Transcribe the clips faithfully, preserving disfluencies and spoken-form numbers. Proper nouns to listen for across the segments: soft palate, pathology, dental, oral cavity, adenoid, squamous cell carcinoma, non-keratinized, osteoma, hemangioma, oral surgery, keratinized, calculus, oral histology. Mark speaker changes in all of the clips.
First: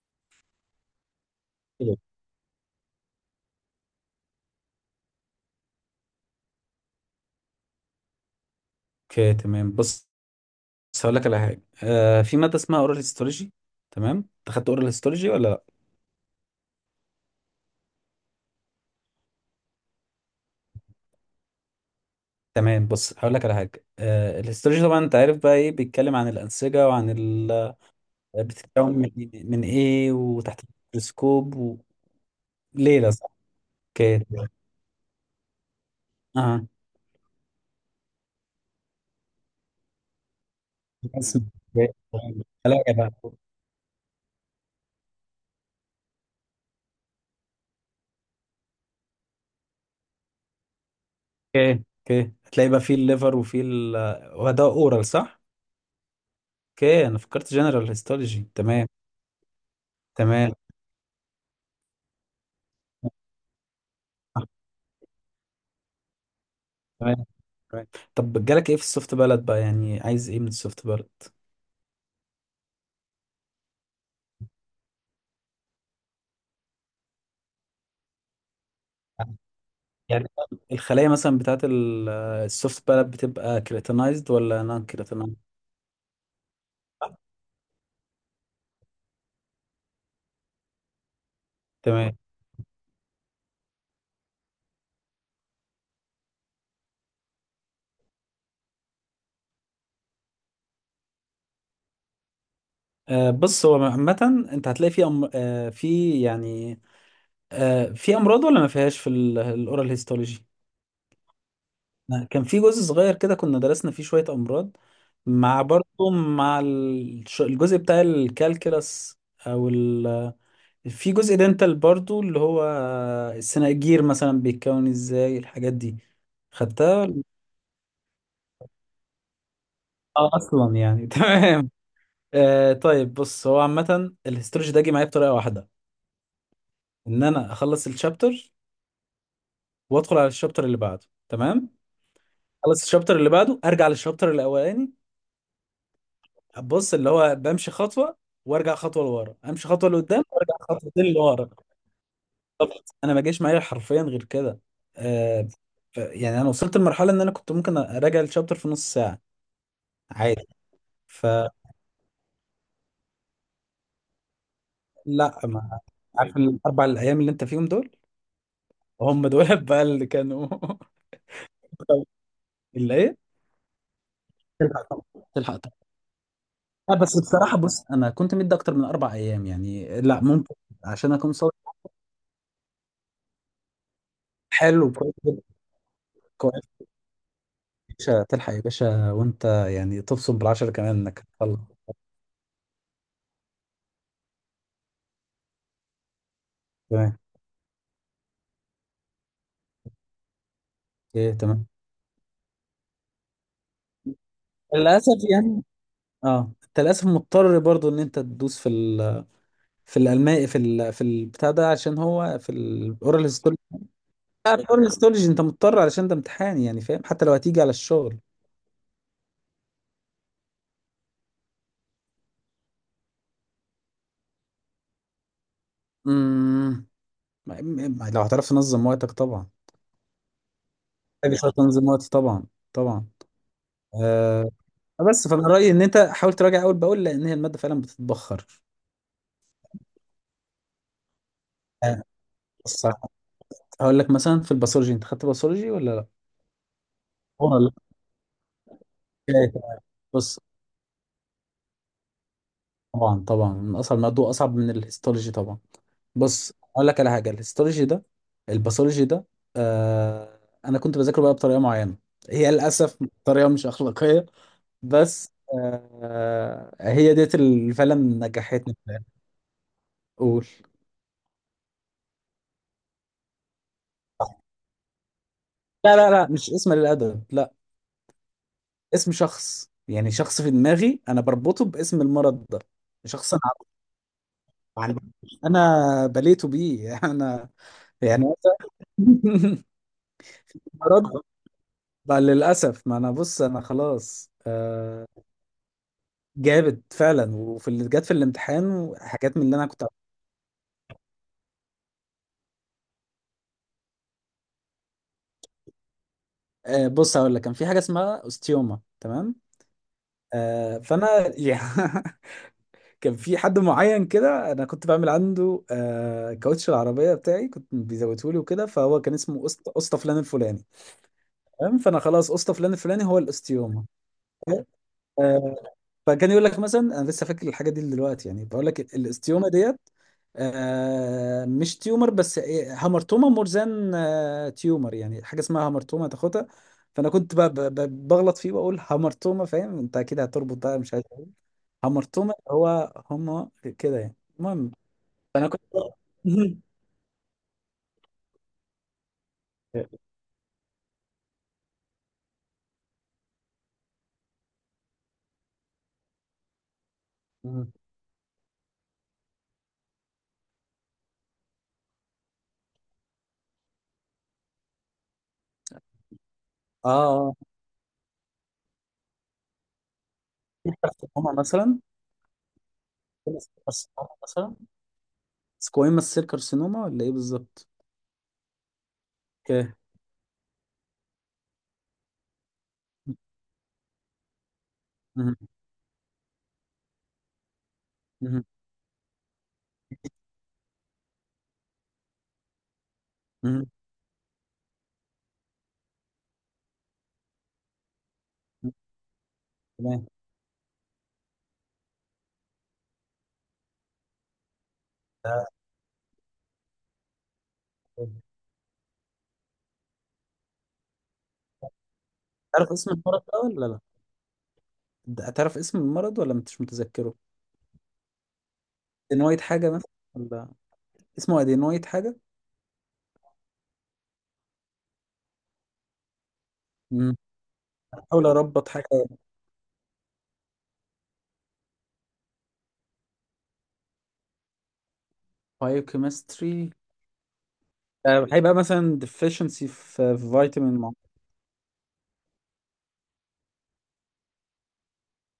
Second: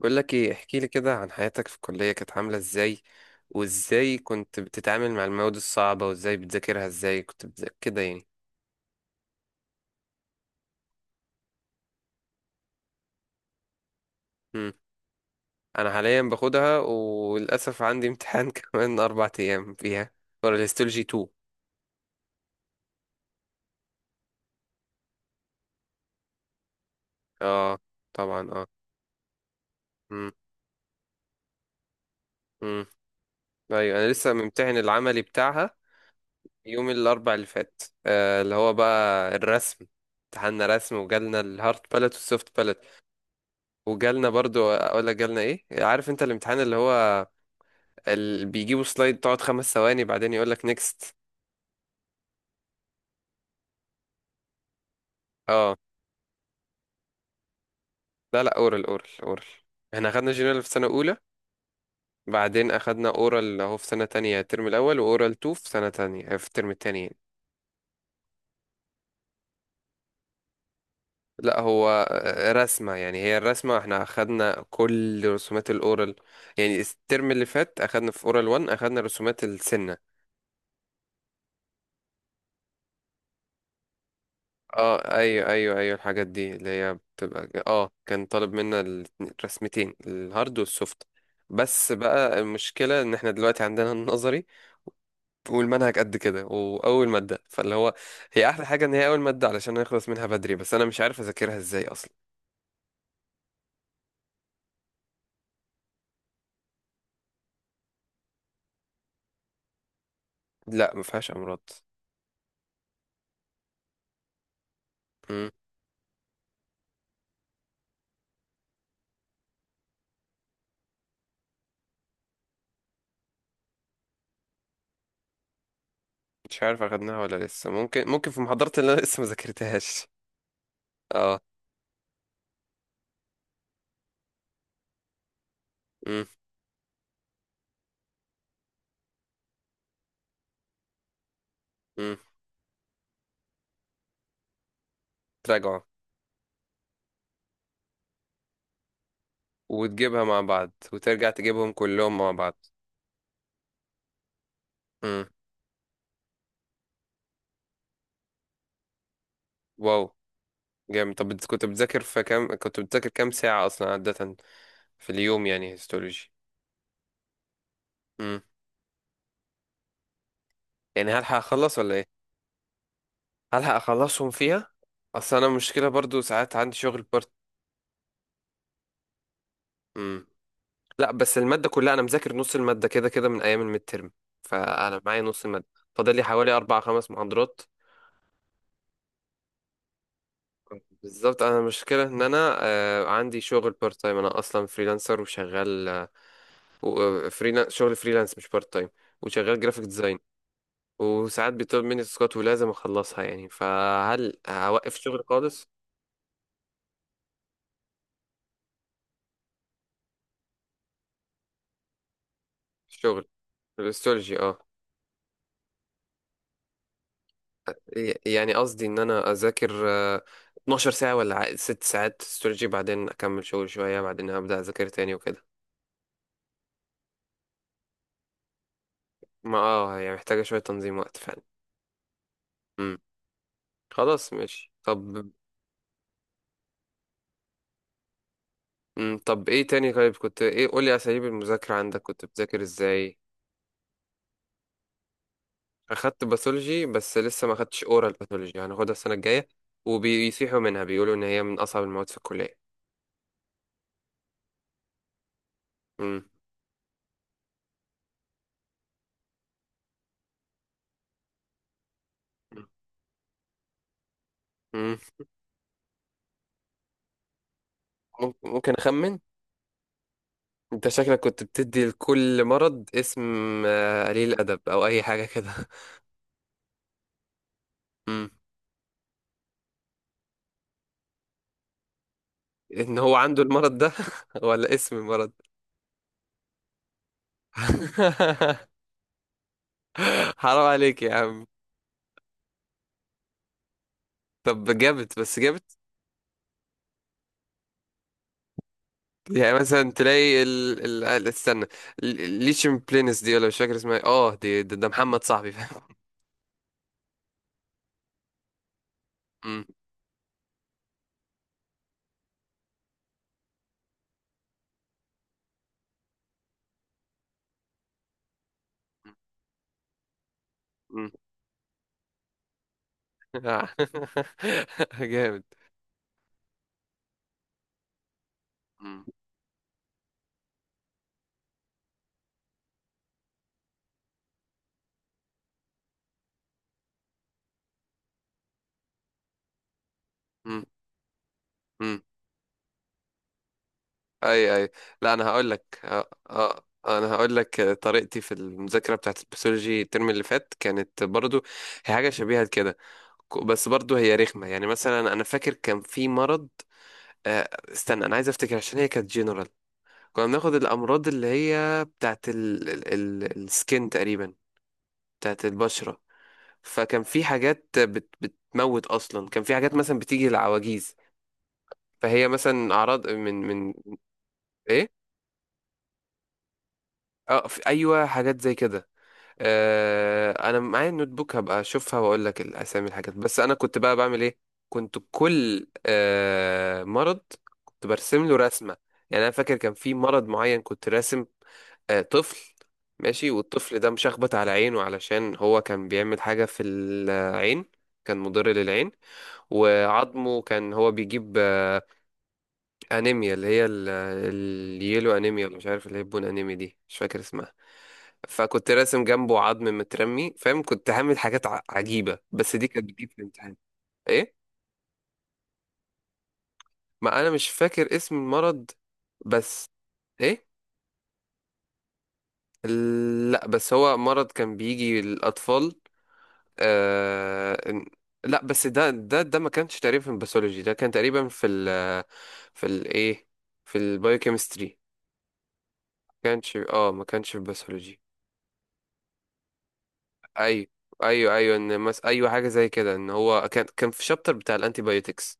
Speaker 1: بقول لك ايه، احكي لي كده عن حياتك في
Speaker 2: اوكي،
Speaker 1: الكلية كانت عاملة ازاي؟ وازاي كنت بتتعامل مع المواد الصعبة، وازاي بتذاكرها؟ ازاي كنت بتذاكر كده يعني؟
Speaker 2: تمام. بص بص هقول لك على حاجه، آه في ماده اسمها اورال هيستولوجي. تمام، انت خدت
Speaker 1: مم.
Speaker 2: اورال هيستولوجي ولا لا؟
Speaker 1: انا حاليا باخدها وللاسف عندي امتحان كمان اربع ايام فيها، ورا الهيستولوجي اتنين.
Speaker 2: تمام، بص هقول لك على حاجه. آه الهيستولوجي طبعا انت عارف بقى، ايه بيتكلم عن الانسجه وعن ال... آه،
Speaker 1: اه، طبعا اه.
Speaker 2: بتتكون من إيه؟ من ايه
Speaker 1: مم.
Speaker 2: وتحت الميكروسكوب
Speaker 1: مم.
Speaker 2: وليله، صح؟
Speaker 1: ايوه، انا
Speaker 2: اوكي،
Speaker 1: لسه
Speaker 2: تمام.
Speaker 1: ممتحن العملي بتاعها.
Speaker 2: اه،
Speaker 1: يوم الاربع اللي فات، آه اللي هو بقى الرسم. امتحاننا رسم،
Speaker 2: بس-
Speaker 1: وجالنا الهارد باليت والسوفت باليت.
Speaker 2: هلاقي بقى اوكي.
Speaker 1: وجالنا برضو، اقول لك جالنا ايه، عارف انت الامتحان اللي هو ال... بيجيبوا سلايد تقعد خمس ثواني بعدين يقول لك نيكست.
Speaker 2: اوكي، هتلاقي بقى في الليفر وفي ال... آه، وده اورال، صح؟
Speaker 1: اه.
Speaker 2: اوكي، انا فكرت جنرال
Speaker 1: لا،
Speaker 2: هيستولوجي.
Speaker 1: لا، اورال،
Speaker 2: تمام،
Speaker 1: اورال، اورال. احنا اخدنا جنرال في سنة اولى، بعدين اخدنا
Speaker 2: تمام.
Speaker 1: اورال اهو في سنة تانية الترم الاول، واورال اتنين في سنة تانية، آه، في الترم التاني يعني.
Speaker 2: right. طب، جالك ايه في السوفت بلد بقى؟ يعني عايز ايه من السوفت بلد؟
Speaker 1: لا، هو آه، رسمة يعني، هي الرسمة احنا اخدنا كل رسومات الاورال. يعني الترم اللي فات اخدنا في اورال واحد، اخدنا رسومات السنة.
Speaker 2: يعني الخلايا مثلا بتاعت ال- السوفت بلد بتبقى كريتينايزد ولا نون
Speaker 1: اه،
Speaker 2: كريتينايزد؟
Speaker 1: ايوه، ايوه، ايوه، الحاجات دي اللي هي بتبقى اه كان طالب منا الاتنين- الرسمتين الهارد والسوفت. بس
Speaker 2: تمام.
Speaker 1: بقى المشكلة ان احنا دلوقتي عندنا النظري، والمنهج قد كده، واول مادة فاللي هو. هي احلى حاجة ان هي اول مادة علشان نخلص منها بدري، بس انا مش عارف اذاكرها ازاي اصلا.
Speaker 2: آه بص، هو عامة انت هتلاقي في أم... آه في يعني آه في امراض ولا ما فيهاش في الاورال هيستولوجي؟
Speaker 1: لا، ما فيهاش امراض.
Speaker 2: كان في جزء صغير كده كنا درسنا فيه شوية امراض،
Speaker 1: مم.
Speaker 2: مع برضه مع الش- الجزء بتاع الكالكلس، او في جزء دنتال برضو اللي هو السناجير مثلا بيتكون ازاي، الحاجات دي.
Speaker 1: مش عارف
Speaker 2: خدتها
Speaker 1: اخدناها
Speaker 2: ولا-
Speaker 1: ولا لسه، ممكن ممكن في محاضرات اللي انا لسه ما ذاكرتهاش.
Speaker 2: اه، اصلا يعني
Speaker 1: اه.
Speaker 2: تمام. آه طيب، بص، هو عامة الهيستولوجي ده جه معايا بطريقة واحدة:
Speaker 1: مم.
Speaker 2: ان انا اخلص الشابتر وادخل على الشابتر اللي بعده. تمام،
Speaker 1: مم.
Speaker 2: اخلص الشابتر اللي بعده، ارجع للشابتر الاولاني.
Speaker 1: تراجعوا.
Speaker 2: بص اللي هو، بمشي خطوة وارجع خطوة لورا، امشي خطوة
Speaker 1: وتجيبها
Speaker 2: لقدام
Speaker 1: مع
Speaker 2: وارجع
Speaker 1: بعض،
Speaker 2: خطوتين
Speaker 1: وترجع
Speaker 2: لورا.
Speaker 1: تجيبهم كلهم مع بعض.
Speaker 2: طب انا ما جاش معايا حرفيا غير كده.
Speaker 1: مم.
Speaker 2: آه ف- يعني انا وصلت لمرحلة ان انا كنت ممكن اراجع الشابتر في نص ساعة،
Speaker 1: واو.
Speaker 2: عادي.
Speaker 1: جامد. طب بت-
Speaker 2: فلا،
Speaker 1: كنت بتذاكر في كام كنت بتذاكر كام ساعة أصلا عادة، في
Speaker 2: ما
Speaker 1: اليوم يعني، هيستولوجي؟
Speaker 2: عارف. طيب، الاربع الايام اللي انت فيهم دول،
Speaker 1: امم.
Speaker 2: هم دول بقى اللي كانوا
Speaker 1: يعني هلحق أخلص ولا إيه؟
Speaker 2: اللي ايه.
Speaker 1: هلحق أخلصهم فيها.
Speaker 2: تلحق طبعا،
Speaker 1: أصل أنا
Speaker 2: تلحق
Speaker 1: المشكلة
Speaker 2: طبعا.
Speaker 1: برضو ساعات عندي
Speaker 2: لا
Speaker 1: شغل
Speaker 2: بس
Speaker 1: بارت.
Speaker 2: بصراحه، بص انا كنت مدي اكتر من اربع ايام يعني، لا
Speaker 1: امم.
Speaker 2: ممكن،
Speaker 1: لا،
Speaker 2: عشان اكون
Speaker 1: بس
Speaker 2: صادق.
Speaker 1: المادة كلها، أنا مذاكر نص المادة كده كده من أيام الميد ترم.
Speaker 2: حلو،
Speaker 1: فأنا
Speaker 2: كويس
Speaker 1: معايا
Speaker 2: جدا.
Speaker 1: نص المادة. فاضل لي حوالي
Speaker 2: كويس.
Speaker 1: أربع خمس محاضرات.
Speaker 2: يا باشا تلحق، يا باشا، وانت يعني تبصم بالعشرة كمان انك
Speaker 1: بالظبط،
Speaker 2: تطلع.
Speaker 1: أنا المشكلة إن أنا آه عندي شغل بارت تايم، أنا أصلا فريلانسر وشغال آه و-
Speaker 2: تمام.
Speaker 1: آه، فريلان... شغل فريلانس مش بارت تايم. وشغال جرافيك ديزاين.
Speaker 2: ايه،
Speaker 1: وساعات
Speaker 2: تمام.
Speaker 1: بيطلب مني تاسكات ولازم اخلصها يعني، فهل هوقف
Speaker 2: للاسف
Speaker 1: شغل
Speaker 2: يعني.
Speaker 1: خالص؟
Speaker 2: اه، انت للاسف مضطر برضو ان انت تدوس في ال، في الالماني، في ال في البتاع ده، عشان هو في الاورال.
Speaker 1: الشغل. الاستولوجي،
Speaker 2: لا،
Speaker 1: اه.
Speaker 2: الحوار الاستولوجي انت مضطر، علشان ده امتحان يعني، فاهم؟ حتى لو هتيجي على
Speaker 1: ي-
Speaker 2: الشغل.
Speaker 1: يعني قصدي ان انا اذاكر آه، 12 ساعة ولا ع- ست ساعات استولوجي، بعدين اكمل شغل شوية، بعدين هبدأ اذاكر تاني وكده.
Speaker 2: امم ما- ما- لو هتعرف تنظم وقتك طبعا.
Speaker 1: ما اه يعني محتاجة شوية تنظيم وقت
Speaker 2: محتاج
Speaker 1: فعلا.
Speaker 2: شويه تنظيم وقت، طبعا،
Speaker 1: امم.
Speaker 2: طبعا.
Speaker 1: خلاص،
Speaker 2: آه
Speaker 1: ماشي،
Speaker 2: بس
Speaker 1: طب.
Speaker 2: فانا رايي ان انت حاول تراجع اول باول، لان هي الماده فعلا بتتبخر.
Speaker 1: مم. طب ايه تاني؟ طيب كنت ايه، قولي اساليب المذاكرة عندك،
Speaker 2: آه،
Speaker 1: كنت بتذاكر
Speaker 2: بص
Speaker 1: ازاي؟
Speaker 2: هقول لك مثلا في الباثولوجي، انت خدت باثولوجي ولا لا؟
Speaker 1: اخدت باثولوجي، بس لسه ما
Speaker 2: اه، لا.
Speaker 1: اخدتش اورال باثولوجي، هناخدها السنه الجايه.
Speaker 2: اوكي، تمام. بص،
Speaker 1: وبيصيحوا منها، بيقولوا ان هي من اصعب المواد في الكليه.
Speaker 2: طبعا طبعا من اصعب الماده، واصعب من الهيستولوجي طبعا.
Speaker 1: مم.
Speaker 2: بص اقول لك على حاجه، الهيستولوجي ده، الباثولوجي ده، آه انا كنت بذاكره بقى بطريقه معينه. هي للاسف طريقه مش اخلاقيه،
Speaker 1: مم.
Speaker 2: بس آه هي ديت اللي فعلا
Speaker 1: مم- ممكن
Speaker 2: نجحتني في
Speaker 1: اخمن،
Speaker 2: الآخر. قول.
Speaker 1: انت شكلك كنت بتدي لكل مرض اسم. آه، قليل ادب او اي حاجه كده
Speaker 2: لا لا لا، مش اسم للأدب، لا.
Speaker 1: مم.
Speaker 2: اسم شخص يعني، شخص في دماغي أنا بربطه باسم المرض ده.
Speaker 1: ان هو
Speaker 2: شخص أنا
Speaker 1: عنده المرض ده. ولا اسم
Speaker 2: عارفه.
Speaker 1: المرض؟
Speaker 2: أنا بليته بيه أنا يعني
Speaker 1: حرام عليك
Speaker 2: مرض
Speaker 1: يا عم.
Speaker 2: بقى للأسف. ما أنا بص، أنا خلاص
Speaker 1: طب
Speaker 2: آه
Speaker 1: جابت، بس جابت.
Speaker 2: جابت فعلا، وفي اللي جت في الامتحان حاجات من اللي
Speaker 1: يعني
Speaker 2: انا كنت.
Speaker 1: مثلا تلاقي ال... ال... ال- استنى، ال- الليشيم بلينس دي، ولا مش فاكر اسمها إيه. اه، دي ده, ده محمد صاحبي، فاهم.
Speaker 2: آه، بص هقول لك، كان في حاجه اسمها استيوما. تمام. آه فانا يعني كان في حد معين كده انا كنت بعمل عنده، آه كاوتش العربيه بتاعي كنت بيزوته لي وكده، فهو كان اسمه اسطى، اسطى فلان الفلاني.
Speaker 1: مم.
Speaker 2: تمام، فانا خلاص اسطى فلان الفلاني هو الاستيوما.
Speaker 1: جامد.
Speaker 2: فكان يقول لك مثلا، انا لسه فاكر الحاجه دي دلوقتي يعني، بقول لك ال-
Speaker 1: مم.
Speaker 2: الاستيومه ديت. آه مش تيومر، بس إيه، هامرتوما مرزان، آه تيومر يعني، حاجه اسمها هامرتوما تاخدها. فانا كنت ب- ب- ب- بغلط فيه واقول هامرتوما، فاهم؟ انت اكيد هتربط
Speaker 1: مم.
Speaker 2: بقى، مش عارف.
Speaker 1: مم.
Speaker 2: هامرتوما هو، هما كده يعني،
Speaker 1: اي، اي.
Speaker 2: المهم.
Speaker 1: لا، انا
Speaker 2: فانا
Speaker 1: هقول
Speaker 2: كنت
Speaker 1: لك آه، آه، انا هقول لك طريقتي في المذاكره بتاعت البسيولوجي الترم اللي فات، كانت برضو هي حاجه شبيهه كده. ك- بس برضو هي رخمه، يعني مثلا انا فاكر كان في مرض، آه،
Speaker 2: مم.
Speaker 1: استنى انا عايز افتكر، عشان هي كانت جنرال. كنا بناخد الامراض اللي هي بتاعت ال ال ال السكين تقريبا، بتاعت البشره.
Speaker 2: اه،
Speaker 1: فكان في
Speaker 2: اه.
Speaker 1: حاجات بت بتموت اصلا، كان في حاجات مثلا بتيجي للعواجيز.
Speaker 2: كارسينوما مثلا.
Speaker 1: فهي مثلا اعراض من من
Speaker 2: كارسينوما مثلا.
Speaker 1: ايه.
Speaker 2: سكويموس سيل كارسينوما ولا ايه
Speaker 1: اه، في،
Speaker 2: بالظبط؟
Speaker 1: ايوه، حاجات زي كده.
Speaker 2: اوكي.
Speaker 1: آه، انا معايا النوت بوك، هبقى اشوفها واقول لك الاسامي الحاجات، بس انا كنت بقى بعمل ايه، كنت
Speaker 2: مهم.
Speaker 1: كل آه مرض كنت برسم له
Speaker 2: مهم.
Speaker 1: رسمه. يعني انا فاكر كان في مرض معين كنت راسم آه طفل، ماشي،
Speaker 2: مهم.
Speaker 1: والطفل ده مشخبط على عينه، علشان هو كان بيعمل حاجه في العين، كان مضر للعين.
Speaker 2: تمام.
Speaker 1: وعظمه كان هو بيجيب آه، انيميا اللي هي ال- اليلو
Speaker 2: ده-
Speaker 1: انيميا، ولا مش عارف، اللي هي البون انيميا دي، مش فاكر اسمها. فكنت راسم جنبه عظم مترمي، فاهم، كنت هعمل حاجات ع- عجيبة، بس دي
Speaker 2: تعرف
Speaker 1: كانت
Speaker 2: اسم
Speaker 1: بتجيب في
Speaker 2: المرض ده
Speaker 1: الامتحان.
Speaker 2: ولا لا؟
Speaker 1: ايه.
Speaker 2: ده- تعرف اسم المرض ولا مش متذكره؟
Speaker 1: ما انا مش فاكر اسم المرض.
Speaker 2: ادينويد
Speaker 1: بس.
Speaker 2: حاجة مثلا،
Speaker 1: ايه.
Speaker 2: ولا اسمه ادينويد حاجة؟
Speaker 1: لا، بس هو مرض كان بيجي للاطفال.
Speaker 2: مم.
Speaker 1: آه...
Speaker 2: بحاول
Speaker 1: لا، بس
Speaker 2: اربط حاجة.
Speaker 1: ده ده ده ما كانش تقريبا في الباثولوجي، ده كان تقريبا في ال، في الايه، في البايوكيمستري. ما كانش
Speaker 2: بايوكيمستري.
Speaker 1: اه ما كانش في الباثولوجي.
Speaker 2: هيبقى مثلا deficiency في في
Speaker 1: ايوه،
Speaker 2: فيتامين معين.
Speaker 1: ايوه، ايوه، ان مس... ايوه حاجه زي كده، ان هو كان كان في شابتر بتاع الانتيبيوتكس.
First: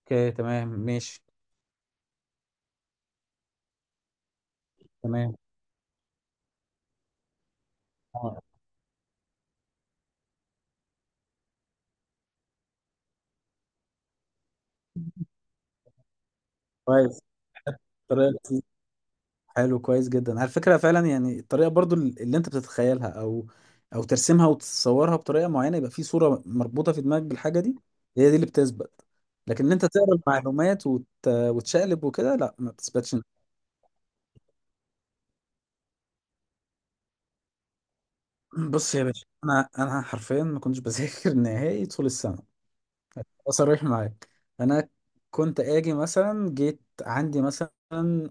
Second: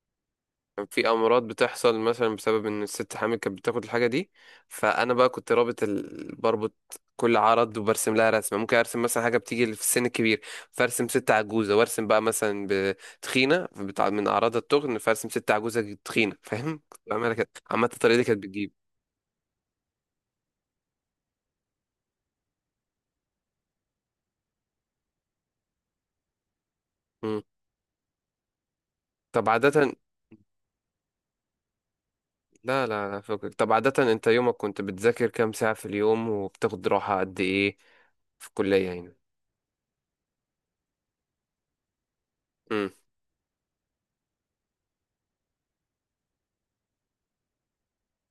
Speaker 2: اوكي، تمام،
Speaker 1: كان في
Speaker 2: ماشي.
Speaker 1: امراض بتحصل مثلا بسبب ان الست حامل كانت بتاخد الحاجه دي. فانا بقى
Speaker 2: تمام.
Speaker 1: كنت رابط ال... بربط كل عرض وبرسم لها
Speaker 2: آه،
Speaker 1: رسمه، ممكن ارسم مثلا حاجه بتيجي في السن الكبير، فارسم ست عجوزه، وارسم بقى مثلا بتخينه بتاع من اعراض التخن، فارسم ست عجوزه تخينه، فاهم، كنت
Speaker 2: كويس.
Speaker 1: بعملها كده، عامه الطريقه دي كانت
Speaker 2: طريقة
Speaker 1: بتجيب.
Speaker 2: حلو، كويس جدا، على فكرة. فعلا يعني الطريقة برضو اللي انت بتتخيلها او او ترسمها وتصورها بطريقة معينة، يبقى في صورة مربوطة في دماغك
Speaker 1: مم.
Speaker 2: بالحاجة دي، هي دي اللي بتثبت.
Speaker 1: طب
Speaker 2: لكن ان انت
Speaker 1: عاده.
Speaker 2: تقرا المعلومات وت... وتشقلب وكده، لا، ما
Speaker 1: لا، لا،
Speaker 2: بتثبتش.
Speaker 1: لا، فكك، طب عادة انت يومك كنت بتذاكر كام ساعة في اليوم، وبتاخد راحة قد ايه، في الكلية
Speaker 2: بص يا
Speaker 1: هنا؟
Speaker 2: باشا، انا انا حرفيا ما كنتش بذاكر نهائي طول السنة.
Speaker 1: امم.
Speaker 2: صريح معاك، انا كنت اجي مثلا، جيت عندي مثلا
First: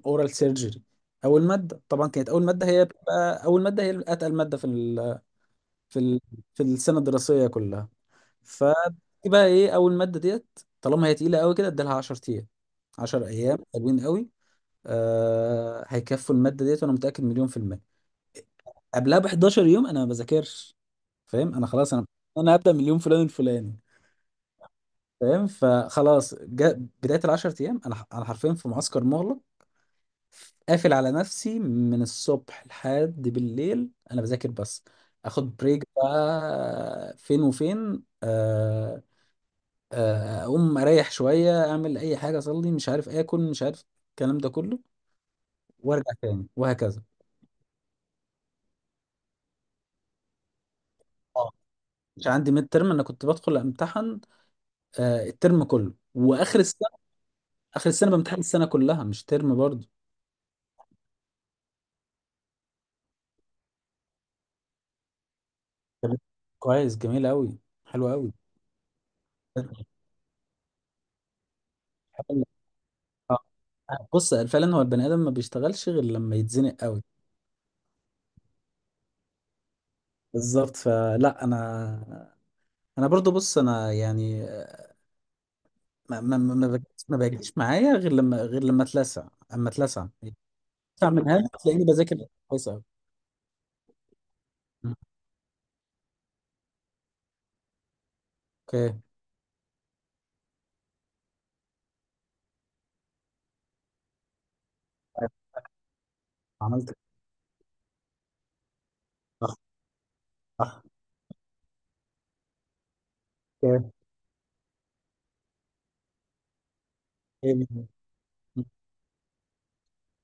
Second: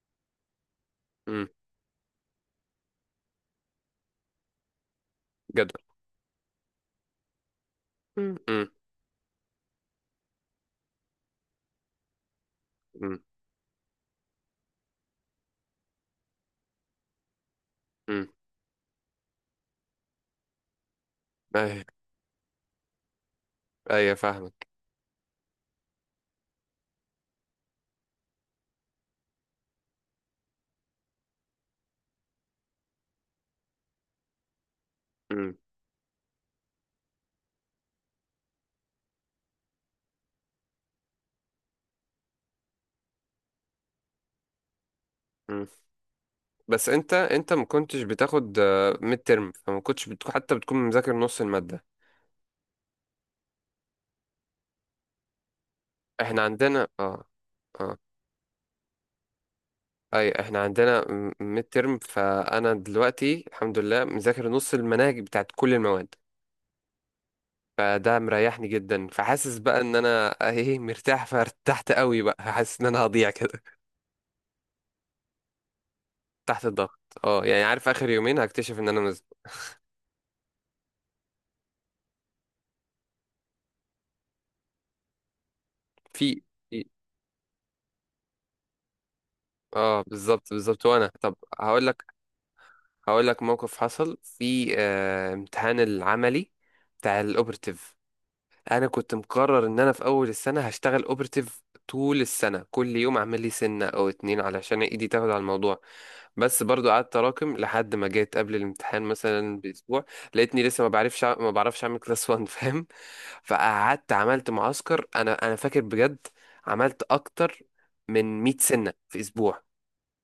Speaker 2: اورال سيرجري، اول
Speaker 1: امم.
Speaker 2: مادة طبعا كانت، اول مادة هي بتبقى، اول مادة هي اتقل مادة في
Speaker 1: جدول.
Speaker 2: في ال... في السنه الدراسيه كلها.
Speaker 1: امم. امم.
Speaker 2: فدي بقى ايه، اول ماده ديت طالما هي تقيله قوي كده، ادالها 10 ايام.
Speaker 1: امم.
Speaker 2: 10 ايام حلوين قوي، آه... هيكفوا الماده ديت، وانا متاكد مليون في الميه.
Speaker 1: امم.
Speaker 2: قبلها ب 11 يوم انا ما بذاكرش، فاهم؟ انا
Speaker 1: ايوه.
Speaker 2: خلاص، انا انا هبدا من اليوم فلان الفلاني،
Speaker 1: ايوه، فاهمك.
Speaker 2: فاهم؟ فخلاص، جا... بدايه ال 10 ايام، انا ح- انا حرفيا في معسكر مغلق، قافل على نفسي من الصبح لحد بالليل، انا بذاكر بس.
Speaker 1: امم.
Speaker 2: اخد بريك بقى فين وفين، آه آه، اقوم اريح شويه، اعمل اي حاجه، اصلي، مش عارف، اكل، مش عارف، الكلام ده كله،
Speaker 1: امم.
Speaker 2: وارجع تاني
Speaker 1: بس
Speaker 2: وهكذا.
Speaker 1: انت انت ما كنتش بتاخد ميد ترم، فما كنتش بتكون حتى بتكون مذاكر نص
Speaker 2: اه،
Speaker 1: المادة.
Speaker 2: مش عندي ميد ترم، انا كنت بدخل امتحن آه، الترم كله
Speaker 1: احنا
Speaker 2: واخر
Speaker 1: عندنا،
Speaker 2: السنه.
Speaker 1: اه.
Speaker 2: اخر
Speaker 1: اه.
Speaker 2: السنه بامتحن السنه كلها، مش ترم برضه.
Speaker 1: اي، احنا عندنا ميد ترم، فانا دلوقتي الحمد لله مذاكر نص المناهج بتاعت كل المواد.
Speaker 2: طب، كويس، جميل قوي. حلو
Speaker 1: فده
Speaker 2: قوي
Speaker 1: مريحني جدا، فحاسس بقى ان انا، ايه، مرتاح، فارتحت قوي بقى، حاسس ان انا هضيع كده.
Speaker 2: آه. بص فعلا هو البني ادم ما بيشتغلش غير لما
Speaker 1: تحت
Speaker 2: يتزنق
Speaker 1: الضغط،
Speaker 2: قوي.
Speaker 1: اه يعني، عارف اخر يومين هكتشف ان انا مز...
Speaker 2: بالظبط. فلا انا انا برضو، بص انا يعني، ما ما
Speaker 1: في
Speaker 2: ما ما
Speaker 1: في-
Speaker 2: بجيش ما بيجيش معايا غير لما غير لما اتلسع. اما
Speaker 1: اه،
Speaker 2: اتلسع
Speaker 1: بالظبط، بالظبط،
Speaker 2: تسعة
Speaker 1: وانا، طب
Speaker 2: منها تلاقيني
Speaker 1: هقول لك.
Speaker 2: بذاكر كويس أوي.
Speaker 1: هقول لك موقف حصل في آه امتحان العملي بتاع الاوبرتيف. انا
Speaker 2: أوكي،
Speaker 1: كنت مقرر ان انا في اول السنه هشتغل اوبرتيف طول السنه، كل يوم اعمل لي سنه او اتنين علشان ايدي تاخد
Speaker 2: طيب.
Speaker 1: على الموضوع. بس برضو
Speaker 2: عملت إيه؟
Speaker 1: قعدت اراكم لحد ما جيت قبل الامتحان
Speaker 2: صح.
Speaker 1: مثلا باسبوع. لقيتني لسه
Speaker 2: صح.
Speaker 1: ما بعرفش أع- ما بعرفش اعمل كلاس واحد فاهم.
Speaker 2: أوكي.
Speaker 1: فقعدت عملت معسكر، انا انا فاكر بجد، عملت اكتر
Speaker 2: إيه.
Speaker 1: من 100 سنه في اسبوع.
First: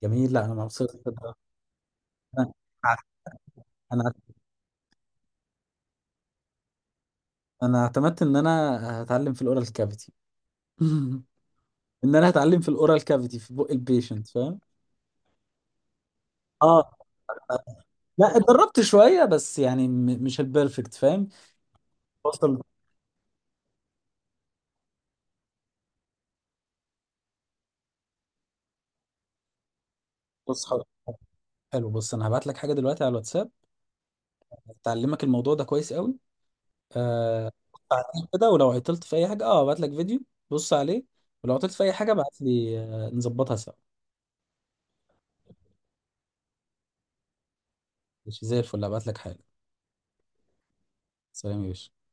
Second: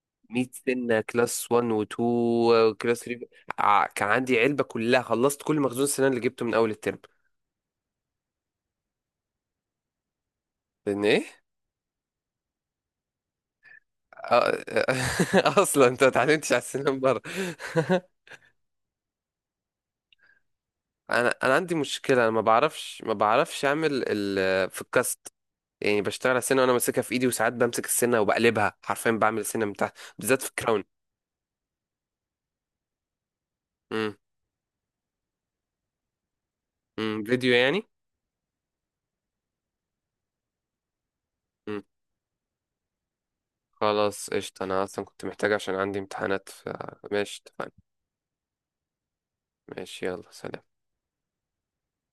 Speaker 2: جميل، لا
Speaker 1: 100
Speaker 2: أنا مبسوط
Speaker 1: سنه،
Speaker 2: كده.
Speaker 1: كلاس واحد و2
Speaker 2: أنا
Speaker 1: وكلاس ثلاثة. ع- كان
Speaker 2: أنا
Speaker 1: عندي علبه كلها خلصت، كل مخزون السنه اللي جبته من اول الترم.
Speaker 2: أنا اعتمدت إن أنا هتعلم في الأورال كافيتي
Speaker 1: لان ايه،
Speaker 2: إن أنا هتعلم في الأورال كافيتي في بق البيشنت، فاهم؟
Speaker 1: آه، اصلا انت ما اتعلمتش على
Speaker 2: اه
Speaker 1: السنان بره.
Speaker 2: لا، اتدربت شويه بس يعني، م- مش البيرفكت، فاهم؟
Speaker 1: انا انا عندي مشكله، انا ما
Speaker 2: بوصل.
Speaker 1: بعرفش ما بعرفش اعمل ال... في الكاست. يعني بشتغل على السنه وانا ماسكها في ايدي، وساعات بمسك السنه وبقلبها حرفيا، بعمل السنه من تحت، بالذات في
Speaker 2: بص
Speaker 1: الكراون.
Speaker 2: حلو. حلو، بص انا هبعت لك حاجه دلوقتي على الواتساب
Speaker 1: امم.
Speaker 2: تعلمك الموضوع ده كويس قوي.
Speaker 1: امم، فيديو
Speaker 2: آه
Speaker 1: يعني.
Speaker 2: ساعتين كده، ولو عطلت في اي حاجه اه ابعت لك فيديو، بص عليه، ولو عطلت
Speaker 1: امم،
Speaker 2: في اي حاجه ابعت لي، آه نظبطها سوا.
Speaker 1: خلاص قشطه، انا اصلا كنت محتاج عشان عندي امتحانات ف... ماشي اتفقنا.
Speaker 2: ماشي، زي الفل، ابعت لك حالا.
Speaker 1: ماشي، يلا، سلام.
Speaker 2: سلام يا باشا.